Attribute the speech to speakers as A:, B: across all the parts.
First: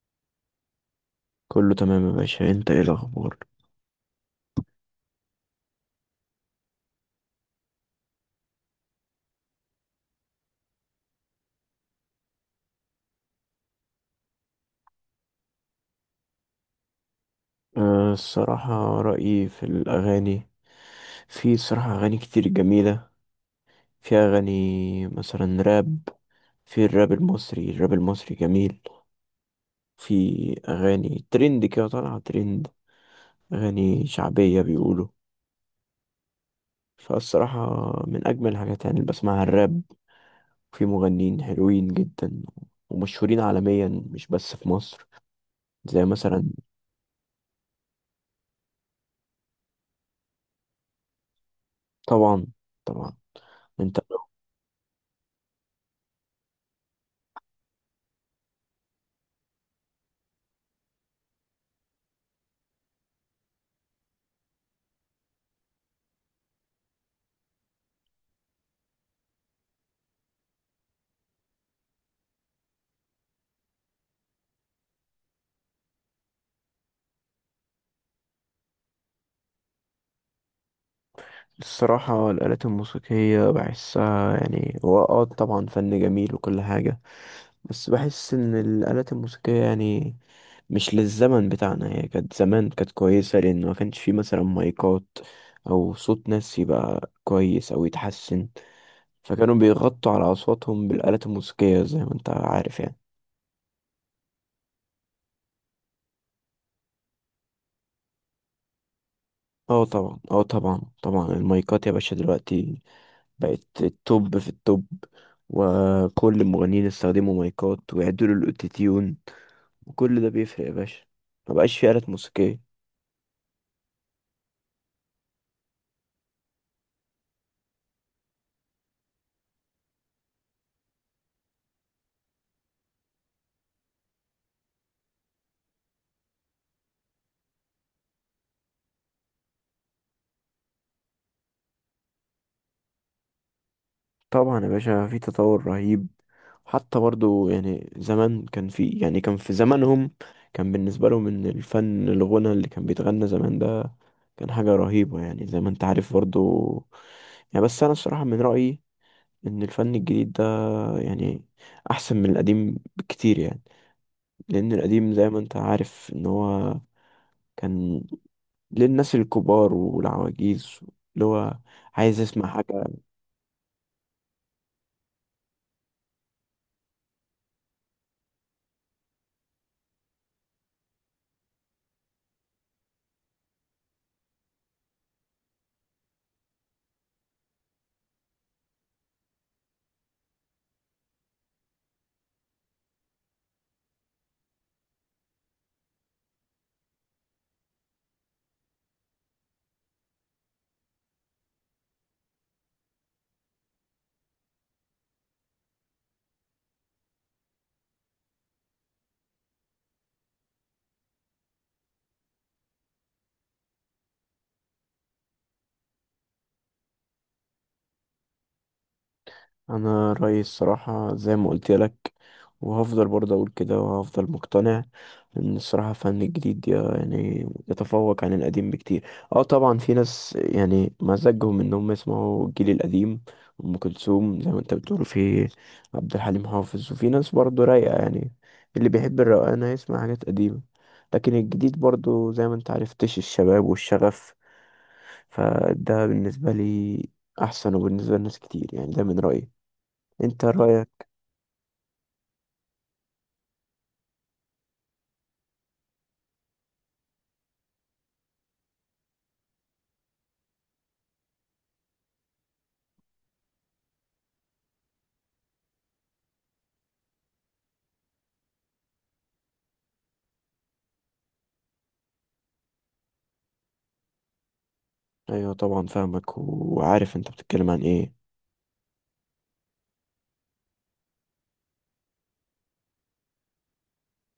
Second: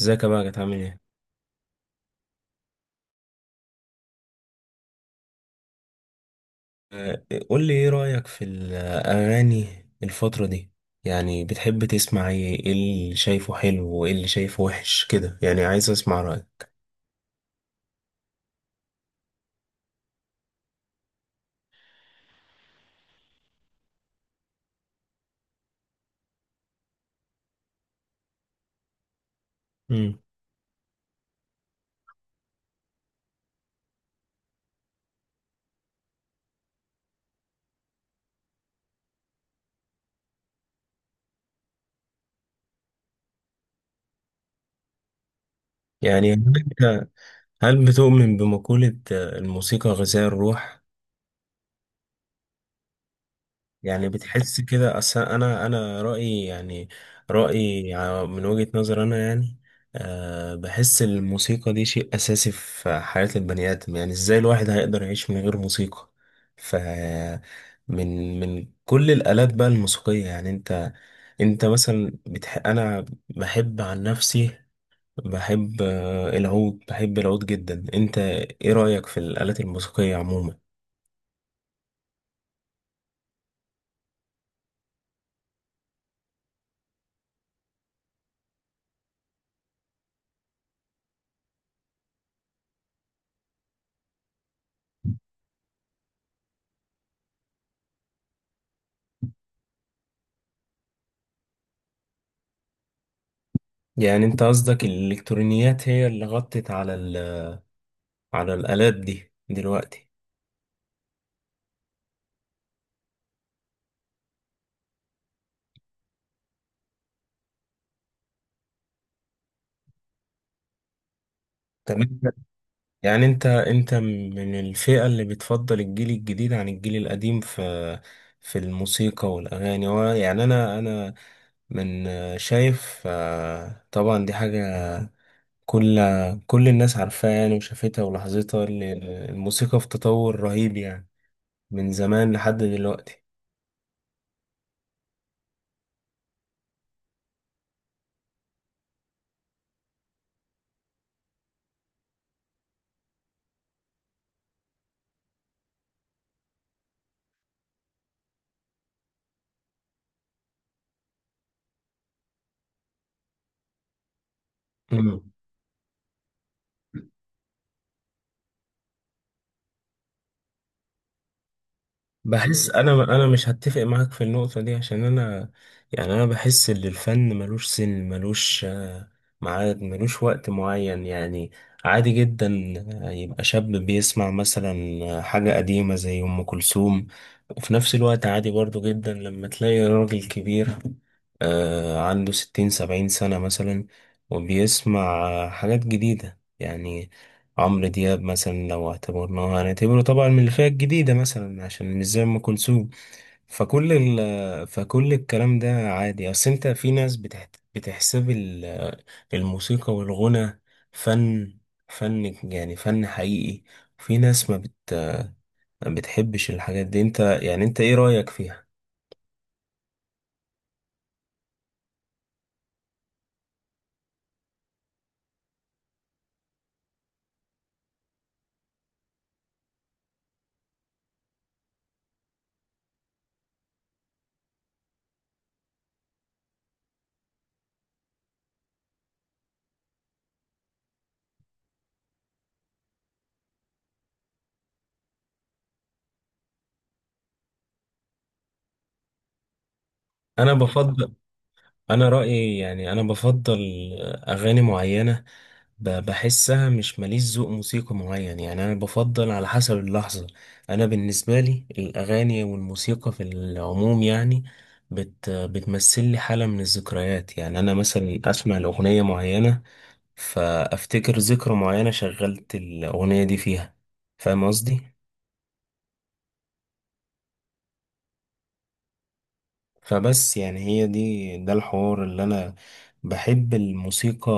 A: ازيك يا بقى عامل ايه؟
B: كله تمام يا باشا، انت ايه الاخبار؟
A: آه، قول لي ايه رأيك في الأغاني الفترة دي؟ يعني بتحب تسمع ايه؟ ايه اللي شايفه حلو وايه اللي شايفه وحش كده؟ يعني عايز اسمع رأيك.
B: الصراحة رأيي في الأغاني، في صراحة أغاني كتير جميلة. في أغاني مثلا راب. في الراب المصري الراب المصري جميل. في
A: مم.
B: أغاني ترند كده، طالعة ترند، أغاني شعبية بيقولوا. فالصراحة من أجمل الحاجات يعني اللي بسمعها الراب. في مغنيين حلوين جدا ومشهورين عالميا، مش بس في مصر. زي
A: يعني
B: مثلا.
A: هل بتؤمن بمقولة الموسيقى غذاء الروح.
B: طبعا، طبعا. انت
A: يعني بتحس كده، اصل انا رأيي يعني رأيي من وجهة نظر انا يعني أه بحس الموسيقى دي شيء اساسي في حياة البني ادم، يعني ازاي الواحد هيقدر يعيش من غير موسيقى. ف من كل الآلات بقى الموسيقية، يعني انت انا بحب عن نفسي، بحب العود، بحب العود جدا. انت ايه رأيك في الآلات الموسيقية عموما؟
B: الصراحة الآلات الموسيقية بحسها يعني هو طبعا فن جميل وكل حاجة، بس بحس إن الآلات الموسيقية يعني مش للزمن بتاعنا. هي كانت زمان كانت كويسة لأن ما كانش فيه مثلا مايكات أو صوت ناس يبقى كويس أو يتحسن، فكانوا بيغطوا على أصواتهم بالآلات الموسيقية زي ما أنت عارف يعني.
A: يعني انت قصدك الالكترونيات هي اللي غطت على الآلات دي
B: اه
A: دلوقتي.
B: طبعا، اه طبعا طبعا. المايكات يا باشا دلوقتي بقت التوب في التوب، وكل المغنيين استخدموا مايكات ويعدلوا الاوتوتيون، وكل ده بيفرق يا باشا. مبقاش في آلات
A: تمام.
B: موسيقية.
A: يعني انت من الفئة اللي بتفضل الجيل الجديد عن الجيل القديم في في الموسيقى والأغاني. هو يعني انا من شايف طبعا دي حاجة كل كل الناس عارفاها يعني وشافتها ولاحظتها، الموسيقى في تطور رهيب يعني من زمان لحد دلوقتي.
B: طبعا يا باشا في تطور رهيب. حتى برضو يعني زمان كان في يعني كان في زمانهم كان بالنسبة لهم ان الفن الغنى اللي كان بيتغنى زمان ده كان حاجة رهيبة، يعني زي ما انت عارف برضو. يعني بس انا الصراحة من رأيي ان الفن الجديد ده يعني احسن من القديم بكتير، يعني لان القديم
A: مم.
B: زي ما انت عارف ان هو كان للناس الكبار والعواجيز، اللي هو عايز يسمع
A: بحس
B: حاجة.
A: انا مش هتفق معاك في النقطة دي، عشان انا يعني انا بحس ان الفن ملوش سن، ملوش ميعاد، ملوش وقت معين يعني. عادي جدا يبقى شاب بيسمع مثلا حاجة قديمة زي ام كلثوم، وفي نفس الوقت عادي برضو جدا لما تلاقي راجل كبير عنده ستين سبعين سنة مثلا وبيسمع حاجات جديدة يعني. عمرو دياب مثلا لو اعتبرناه هنعتبره طبعا من الفئة الجديدة مثلا عشان مش زي أم كلثوم. فكل فكل الكلام ده عادي. أصل أنت في ناس بتحسب الموسيقى والغنى فن فن يعني فن حقيقي. في ناس ما بتحبش الحاجات دي. أنت يعني أنت إيه رأيك فيها؟
B: أنا رأيي الصراحة زي ما قلت لك، وهفضل برضه أقول كده وهفضل مقتنع إن الصراحة فن جديد يعني يتفوق عن القديم بكتير. اه طبعا في ناس يعني مزاجهم إنهم يسمعوا الجيل القديم، أم كلثوم زي ما انت بتقول، في عبد الحليم حافظ. وفي ناس برضه رايقة يعني، اللي بيحب الروقان هيسمع حاجات قديمة. لكن الجديد برضه زي ما انت عرفتش الشباب والشغف، فده بالنسبة لي أحسن وبالنسبة لناس كتير. يعني ده من رأيي، أنت
A: أنا
B: رأيك.
A: بفضل أنا رأيي يعني أنا بفضل أغاني معينة، بحسها مش. ماليش ذوق موسيقي معين، يعني انا بفضل على حسب اللحظة. انا بالنسبة لي الاغاني والموسيقى في العموم يعني بتمثل لي حالة من الذكريات، يعني انا مثلا اسمع الاغنية معينة فافتكر ذكرى معينة شغلت الاغنية دي فيها. فاهم قصدي؟
B: أيوة طبعا فاهمك وعارف أنت بتتكلم عن إيه.
A: فبس يعني هي دي ده الحوار اللي انا بحب الموسيقى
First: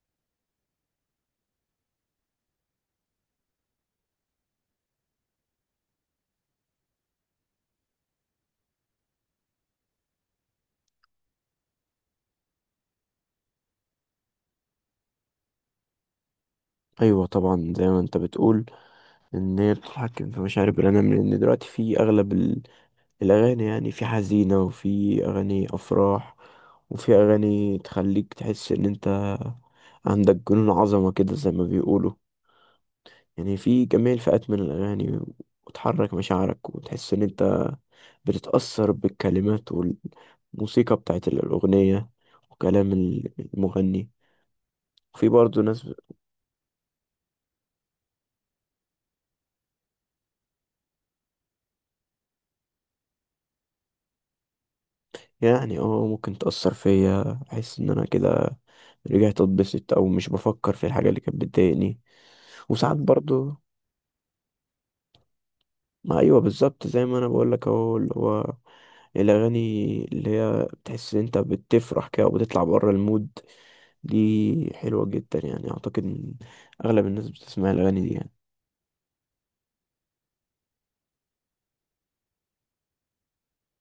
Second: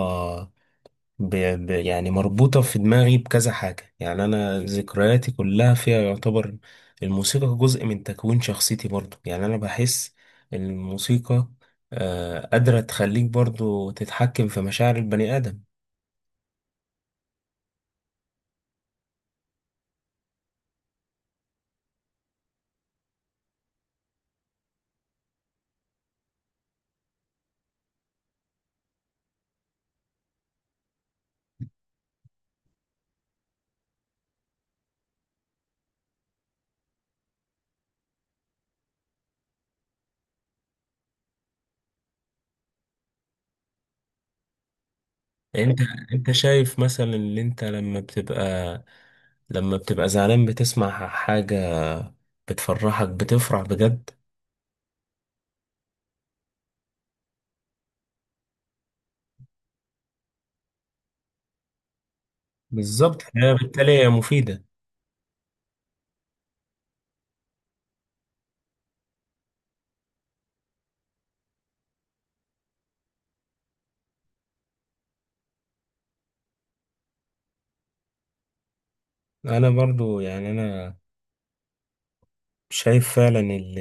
A: ب... يعني مربوطة في دماغي بكذا حاجة يعني، أنا ذكرياتي كلها فيها. يعتبر الموسيقى جزء من تكوين شخصيتي برضو يعني. أنا بحس إن الموسيقى آه قادرة تخليك برضو تتحكم في مشاعر البني آدم.
B: أيوة طبعا زي ما أنت بتقول إن هي بتتحكم في مشاعر البني آدم، لأن دلوقتي في أغلب الأغاني يعني في حزينة وفي أغاني أفراح، وفي أغاني تخليك تحس إن أنت عندك جنون عظمة كده زي ما بيقولوا. يعني في جميع الفئات من الأغاني، وتحرك مشاعرك وتحس إن أنت بتتأثر بالكلمات والموسيقى بتاعت الأغنية وكلام المغني. وفي برضه
A: أنت
B: ناس
A: أنت شايف مثلا إن أنت لما بتبقى زعلان بتسمع حاجة بتفرحك، بتفرح بجد؟
B: يعني ممكن تأثر فيا، أحس إن أنا كده رجعت أتبسط أو مش بفكر في الحاجة اللي كانت بتضايقني. وساعات
A: بالظبط، هي
B: برضه.
A: بالتالي هي مفيدة.
B: ما أيوه بالظبط زي ما أنا بقولك أهو، اللي هو الأغاني اللي هي بتحس إن أنت بتفرح كده وبتطلع بره المود، دي حلوة جدا. يعني أعتقد إن أغلب الناس بتسمع الأغاني دي يعني.
A: أنا برضو يعني أنا شايف فعلا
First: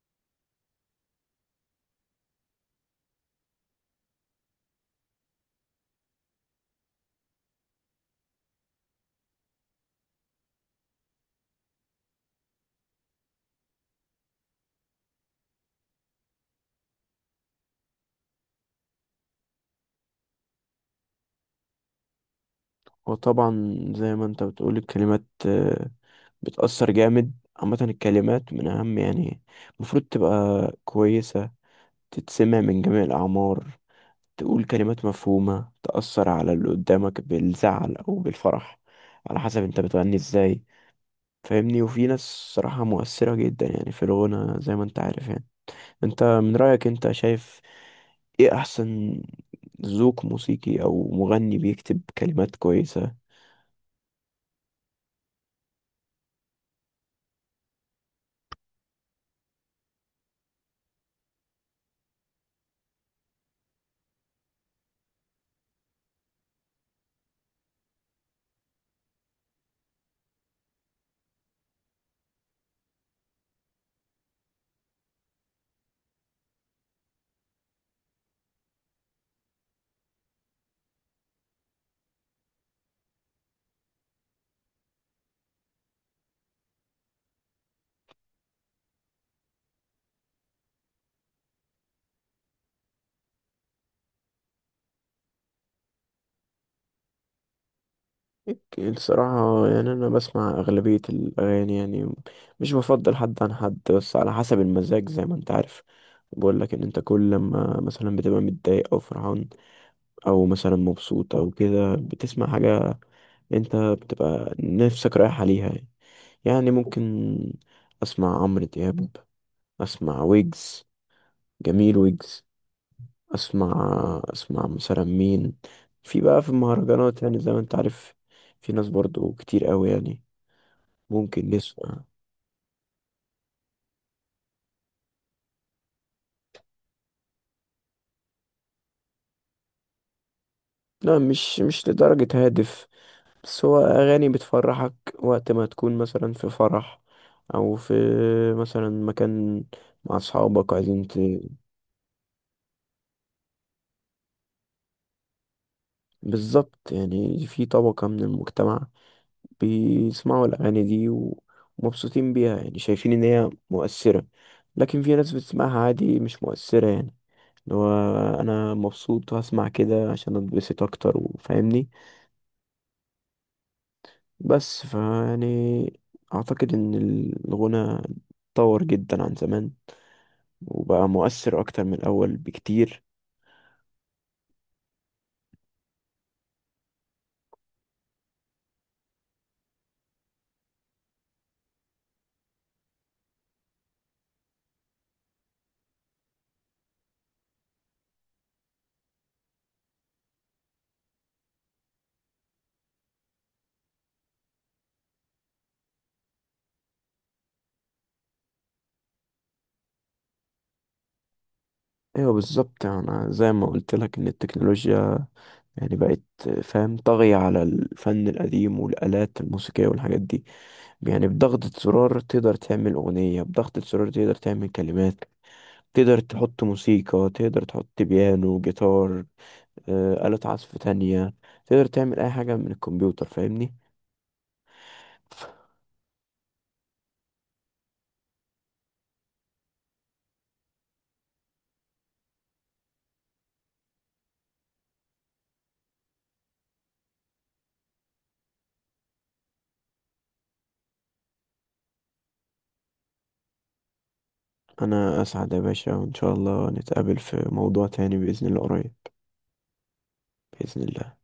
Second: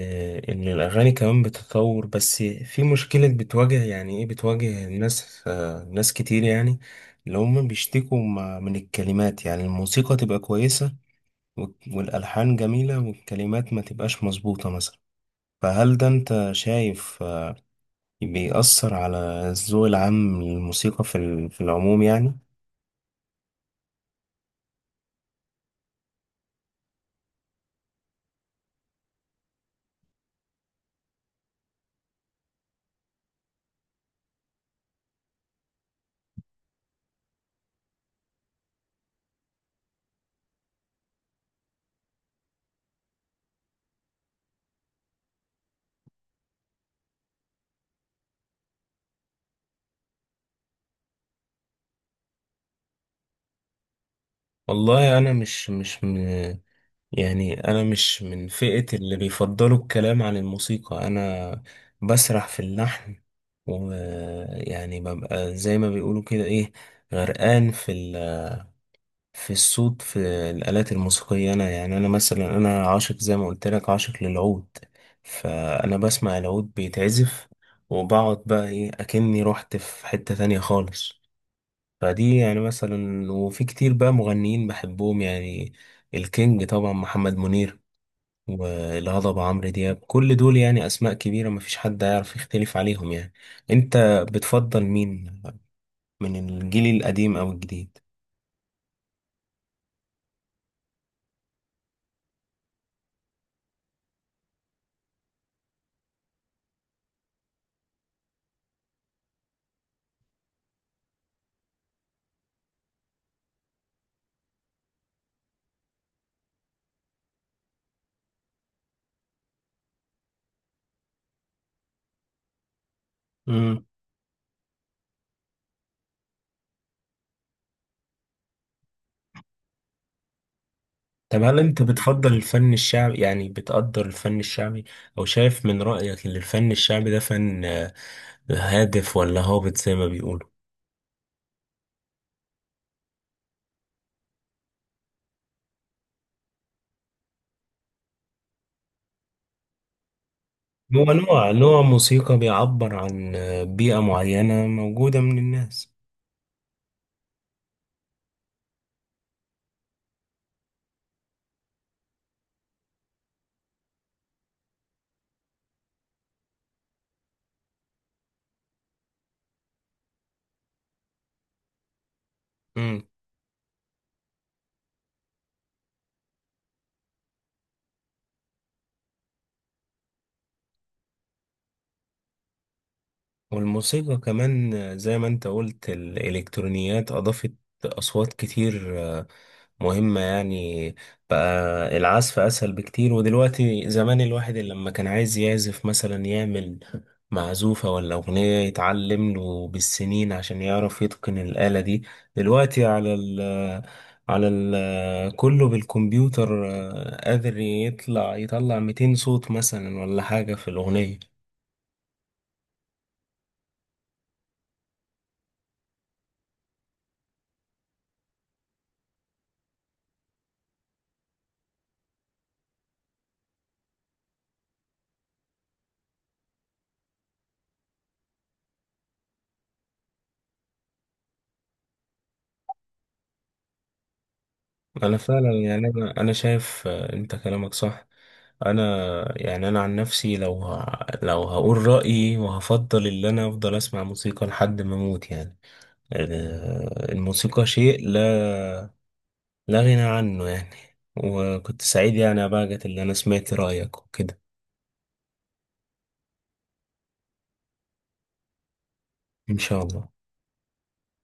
A: ان الاغاني كمان بتتطور، بس في مشكلة بتواجه يعني ايه، بتواجه الناس ناس كتير يعني اللي هم بيشتكوا من الكلمات. يعني الموسيقى تبقى كويسة والالحان جميلة والكلمات ما تبقاش مظبوطة مثلا. فهل ده انت شايف بيأثر على الذوق العام للموسيقى في في العموم يعني؟
B: وطبعا زي ما انت بتقول الكلمات بتأثر جامد. عامة الكلمات من أهم يعني، المفروض تبقى كويسة، تتسمع من جميع الأعمار، تقول كلمات مفهومة، تأثر على اللي قدامك بالزعل أو بالفرح على حسب انت بتغني ازاي. فاهمني؟ وفي ناس صراحة مؤثرة جدا يعني في الغنى زي ما انت عارف يعني. انت من رأيك انت شايف ايه أحسن ذوق موسيقي، أو مغني بيكتب كلمات كويسة؟
A: والله انا مش مش م- يعني أنا مش من فئة اللي بيفضلوا الكلام عن الموسيقى، أنا بسرح في اللحن ويعني ببقى زي ما بيقولوا كده إيه، غرقان في الصوت، في الآلات الموسيقية. أنا يعني أنا مثلا أنا عاشق زي ما قلت لك، عاشق للعود. فأنا بسمع العود بيتعزف وبقعد بقى إيه أكني رحت في حتة تانية خالص. فدي يعني مثلا. وفي كتير بقى مغنيين بحبهم يعني، الكينج طبعا محمد منير، والهضبة عمرو دياب، كل دول يعني أسماء كبيرة مفيش حد هيعرف يختلف عليهم يعني. أنت بتفضل مين، من الجيل القديم أو الجديد؟
B: اوكي، الصراحة يعني أنا بسمع أغلبية الأغاني يعني، مش بفضل حد عن حد، بس على حسب المزاج زي ما أنت عارف. بقول لك إن أنت كل لما مثلا بتبقى متضايق أو فرحان أو مثلا مبسوط أو كده، بتسمع حاجة أنت بتبقى نفسك رايح عليها يعني. يعني ممكن أسمع عمرو دياب، أسمع ويجز، جميل ويجز. أسمع،
A: مم.
B: أسمع مثلا مين، في بقى في المهرجانات يعني زي ما أنت عارف، في ناس برضو كتير قوي يعني
A: طب
B: ممكن
A: هل أنت
B: نسمع.
A: بتفضل الفن الشعبي، يعني بتقدر الفن الشعبي، أو شايف من رأيك إن الفن الشعبي ده فن هادف ولا هابط زي ما بيقولوا؟
B: لا، مش مش لدرجة هادف، بس هو أغاني بتفرحك وقت ما تكون مثلا في فرح أو في مثلا مكان مع أصحابك
A: هو
B: عايزين ت...
A: نوع موسيقى بيعبر عن بيئة معينة موجودة من الناس.
B: بالظبط، يعني في طبقة من المجتمع بيسمعوا الأغاني دي ومبسوطين بيها، يعني شايفين إن هي مؤثرة. لكن في ناس بتسمعها عادي مش مؤثرة يعني، اللي هو أنا مبسوط وهسمع كده عشان أتبسط أكتر، وفاهمني. بس فيعني أعتقد إن الغنى اتطور جدا عن زمان، وبقى مؤثر أكتر من الأول بكتير.
A: والموسيقى كمان زي ما انت قلت الإلكترونيات أضافت أصوات كتير مهمة يعني. بقى العزف أسهل بكتير. ودلوقتي زمان الواحد اللي لما كان عايز يعزف مثلا يعمل معزوفة ولا أغنية يتعلم له بالسنين عشان يعرف يتقن الآلة دي. دلوقتي على ال كله بالكمبيوتر قادر يطلع 200 صوت مثلا ولا حاجة في الأغنية.
B: أيوة بالظبط، أنا زي ما قلت لك إن التكنولوجيا يعني بقت فاهم طاغية على الفن القديم والآلات الموسيقية والحاجات دي. يعني بضغطة زرار تقدر تعمل أغنية، بضغطة زرار تقدر تعمل كلمات، تقدر تحط موسيقى، تقدر تحط بيانو، جيتار، آه، آلة عزف تانية. تقدر تعمل أي حاجة من الكمبيوتر، فاهمني.
A: انا فعلا يعني انا شايف انت كلامك صح. انا يعني انا عن نفسي لو هقول رايي، وهفضل ان انا افضل اسمع موسيقى لحد ما اموت يعني. الموسيقى شيء لا غنى عنه يعني. وكنت سعيد يعني يا باجت اللي انا سمعت رايك وكده.
B: أنا أسعد يا باشا، وإن شاء الله نتقابل في موضوع تاني بإذن الله قريب.
A: ان شاء الله.
B: بإذن الله.